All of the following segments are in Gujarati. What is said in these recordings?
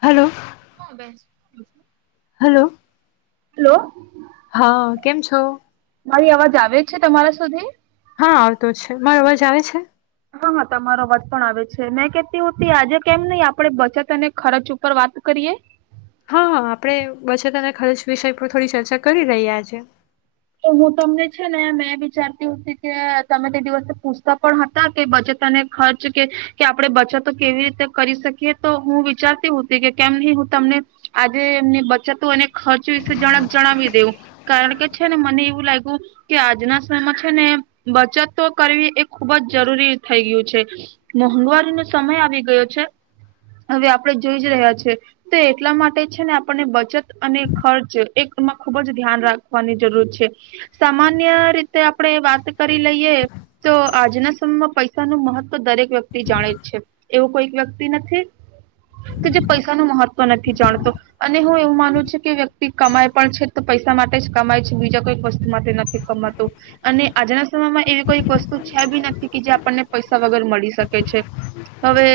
હલો. હા બેસ. હલો. હેલો. હા કેમ છો. મારી અવાજ આવે જ છે તમારા સુધી. હા આવતો જ છે મારો અવાજ આવે છે. હા હા તમારો વાત પણ આવે છે મેં કેતી હોતી આજે કેમ નહી આપડે બચત અને ખર્ચ ઉપર વાત કરીએ. હા હ આપણે બચત અને ખર્ચ વિષય પર થોડી ચર્ચા કરી રહી આજે. તો હું તમને છે ને મેં વિચારતીતી કે તમે તે દિવસે પૂછતા પણ હતા કે બચત અને ખર્ચ કે કે આપે બચતો કેવી રીતે કરી શકીએ તો હું વિચારતી હોતી કે કેમ નહી હું તમને આજે એમની બચતો અને ખર્ચ વિશે જણાવી દેઉં કારણ કે છે ને મને એવું લાગ્યું કે આજના સમયમાં છે ને બચત તો કરવી એ ખુબ જ જરૂરી થઈ ગયું છે મોંઘવારીનોો સમય આવી ગયો છે હવે આપણે જોઈ જ રહ્યા છેએ તો એટલા માટે છે ને આપણને બચત અને ખર્ચ એમાં ખુબ જ ધ્યાન રાખ જરૂર છે સામાન્ય રીતે આપડણે વાત કરી લઈએ તો આજના સમયમાં પૈસા નું મહત્વ દરેક વ્યક્તિ જાણે જ છે એવો કોઈક વ્યક્તિ નથી તો જે પૈસા નું મહત્વ નથી જાણતો અને હું એવું માનું છું કે વ્યક્તિ કમાય પણ છે તો પૈસા માટે છે બીજા કોઈક વસ્તુ માટે નથી કમાતું અને આજના સમયમાં એવી કોઈક વસ્તુ છે બી નથી કે જે આપણને પૈસા વગર મળી શકે છે હવે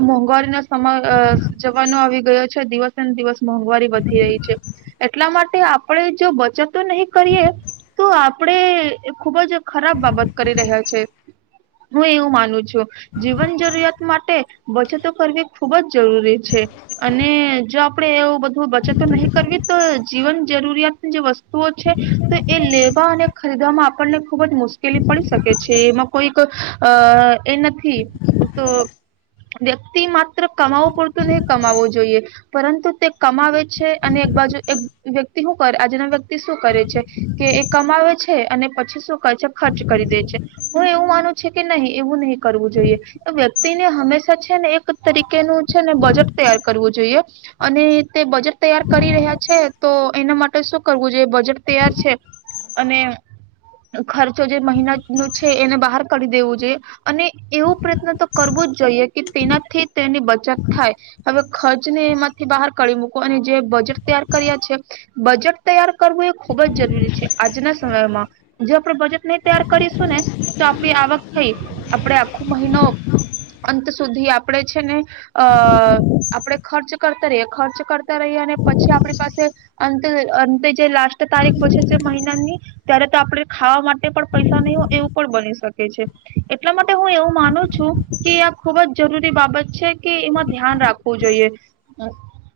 મોંઘવારીનો સમય જવાનો આવી ગયો છે દિવસે ને દિવસ મોંઘવારી વધી રહી છે એટલા માટે આપણે બચત તો નહી કરીએ તો આપ આપડે ખુબ જ ખરાબ બાબત કરી રહ્યા છે. હું એવું માનું છું જીવન જરૂરિયાત માટે બચતો કરવી ખૂબ જ જરૂરી છે અને જો આપણેે એવું બધું બચતો નહી કરવી તો જીવન જરૂરિયાત જે વસ્તુઓ છે તો એ લેવા અને ખરીદવામાં આપણને ખુબ જ મુશ્કેલી પડી શકે છે. છે એમાં કોઈક અ એ નથી તો વ્યક્તિ માત્ર કમાવવું પડતું નહ કમાવવું જોઈએ પરંતુ તે કમાવે છે અને એક બાજુ એક વ્યક્તિ હું આજના વ્યક્તિ શું કરે છે કે એ કમાવે છે અને પછી શું કરે છે ખર્ચ કરી દે છે હું એવું માનું છ કે નહી એવું નહી કરવું જોઈએ વ્યક્તિને હંમેશા છે ને એક તરીકેનુંું છે ને બજેટ તૈયાર કરવું જોઈએ અને તે બજેટ તૈયાર કરી રહ્યા છે તો એના માટે શું કરવું જોઈએ બજેટ તૈયાર છે અને ખર્ચો જે મહિના ન છે એને બહાર કાઢી દેવું જોઈએ અને એવું પ્રયત્ન તો કરવો જ જોઈએ કે તેનાથી તેની બચત થાય હવે ખર્ચ ને એમાંથી બહાર કાઢી મુકવું. અને જે બજેટ તૈયાર કર્યા છે. બજેટ તૈયાર કરવું એ ખુબ જ જરૂરી છે આજના સમયમાં જે આપણે બજેટ ને તૈયાર કરીશું ને તો આપડી આવક થઈ આપડે આખો મહિનો અંત સુધી આપણે છે ને અ-આપણેે ખર્ચ કરતા રહીએ ખર્ચ કરતા રહીએ અને પછી આપણી પાસે અંતે-અંતે જે લાસ્ટ તારીખ બસે છે મહિનાની ત્યારે તો આપણે ખાવા માટે પણ પૈસા નહી હોય એવું પણ બની શકે છે એટલા માટે હું એવું માનું છું કે આ ખુબ જ જરૂરી બાબત છે કે એમાં ધ્યાન રાખવું જોઈએ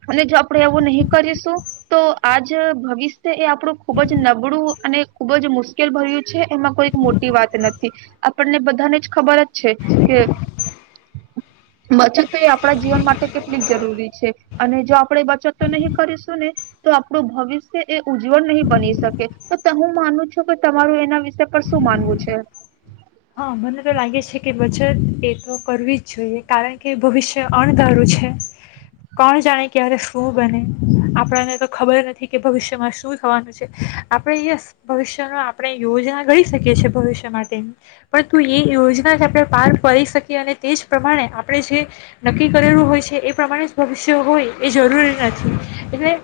અને જો આપણે એવું નહીં કરીશું તો આજ ભવિષ્ય એ આપણું ખૂબ જ નબળું અને ખૂબ જ મુશ્કેલ ભર્યું છે એમાં કોઈક મોટી વાત નથી આપણને બધાને જ ખબર જ છે કે બચતો એ આપણા જીવન માટે કેટલીક જરૂરી છે અને જો આપણે બચત નહી કરીશું ને તો આપણું ભવિષ્ય એ ઉજ્જવળ નહીં બની શકે હું માનું છું કે તમારું એના વિષય પર શું માનવું છે? હા, મને તો લાગે છે કે બચત એ તો કરવી જ જોઈએ કારણ કે ભવિષ્ય અણધારું છે. કોણ જાણે ક્યારે શું બને? આપણને તો ખબર નથી કે ભવિષ્યમાં શું થવાનું છે? આપણે ભવિષ્ય ન આપણે યોજના ગણી શકીએ છેએ ભવિષ્ય માટેની પરંતુ એ યોજના જ આપણે પાર પાડી શકીએ અને તે જ પ્રમાણે આપણે જે નક્કી કરેલું હોય છે એ પ્રમાણે જ ભવિષ્ય હોય એ જરૂરી નથી એટલે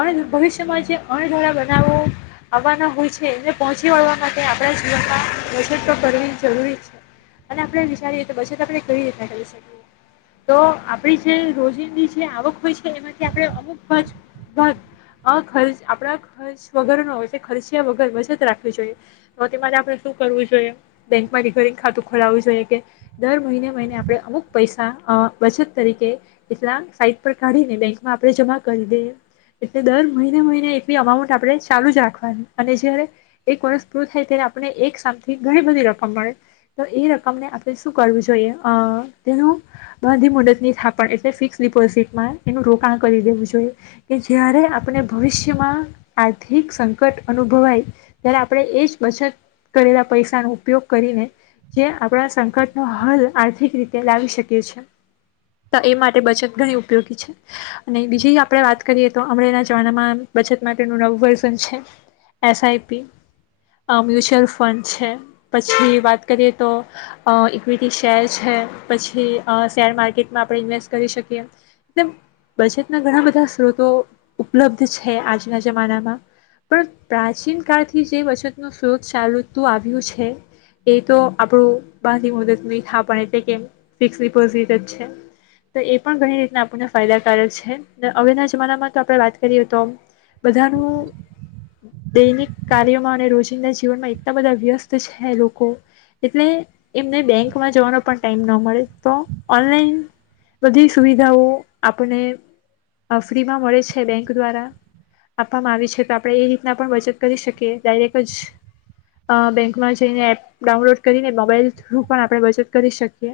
અ ભવિષ્યમાં જે અણધારા બનાવો આવવાના હોય છે એને પહોંચી વળવા માટે આપણા જીવનમાં વજ કરવી અને આપણે વિચારીએ તો બચત આપણે કવી રીતના કરી શકીએ તો આપણી જે રોજિંદની જે આવક હોય છે એમાંથી આપણે અમુક ભ-ખર્ચ આપણા ખર્ચ વગરનો ખર્ચયા વગર બચત રાખવી જોઈએ તો તેમાં આપણે શું કરવું જોઈએ? બેંકમાં રિકરિંગ ખાતું ખોલાવું જોઈએ કે દર મહિને મહિને આપણે અમુક પૈસા બચત તરીકે એટલા સાઈટ પર કાઢીને બેંકમાં આપણે જમા કરી દઈએ એટલે દર મહિને મહિને એટલી અમાઉન્ટ આપણે ચાલુ જ રાખવાની અને છે ને એક વર્ષ પૂરું થાય ત્યારે આપણે એક સામથી ઘણી બધી રકમ તો એ રકમને આપણે શું કરવું જોઈએ તેનું બાંધી મુદતની થાપણ એટલે ફિક્સ ડિપોઝિટમાં એનું રોકાણ કરી દેવું જોઈએ કે જય્યારે આપણે ભવિષ્યમાં આર્થિક સંકટ અનુભવાય ત્યારે આપણે એ જ બચત કરેલા પૈસાનો ઉપયોગ કરીને જે આપણા સંકટનો હલ આર્થિક રીતે લાવી શકીએ છ છે તો એ માટે બચત ઘણી ઉપયોગી છે અને બીજી આપણે વાત કરીએ તો અમણાના જમાનામાં બચત માટેનું નવું વર્ઝન છે. એસઆઈપી મ્યુચ્યુઅલ ફંડ છે. પછી વાત કરીએ તો ઇક્વિટી શેર છે, પછી શેર માર્કેટમાં આપણે ઇન્વેસ્ટ કરી શકીએ બચતના ઘણા બધા સ્ત્રોતો ઉપલબ્ધ છે આજના જમાનામાં પણ પ્રાચીન કાળથી જે બચતનું સ્ત્રોત ચાલતું આવ્યું છે એ તો આપણું બાંધી મુદદ નહી થ પણ એટલે કે ફિકસ ડિપોઝટ જ છે તો એ પણ ઘણી રીતના આપણને ફાયદાકારક છે અગના જમાનામાં તો આપણે વાત કરીએ તો બધાનું દૈનિક કાર્યોમાં અને રોજિંદા જીવનમાં એટલા બધા વ્યસ્ત છે એટલે એમને બેંકમાં જવાનો પણ ટાઈમ ન મળે તો ઓનલાઈન બધી સુવિધાઓ આપને ફ્રીમાં મળે છે બેંક દ્વારા આપવામાં આવી છે તો આપણે એ રીતના પણ બચત કરી શકીએ ડાયરેક જ બેંકમાંજ જઈને એપ ડાઉનલોડ કરીને મોબાઈલ થ્રુ પણ આપણે બચત કરી શકીએ.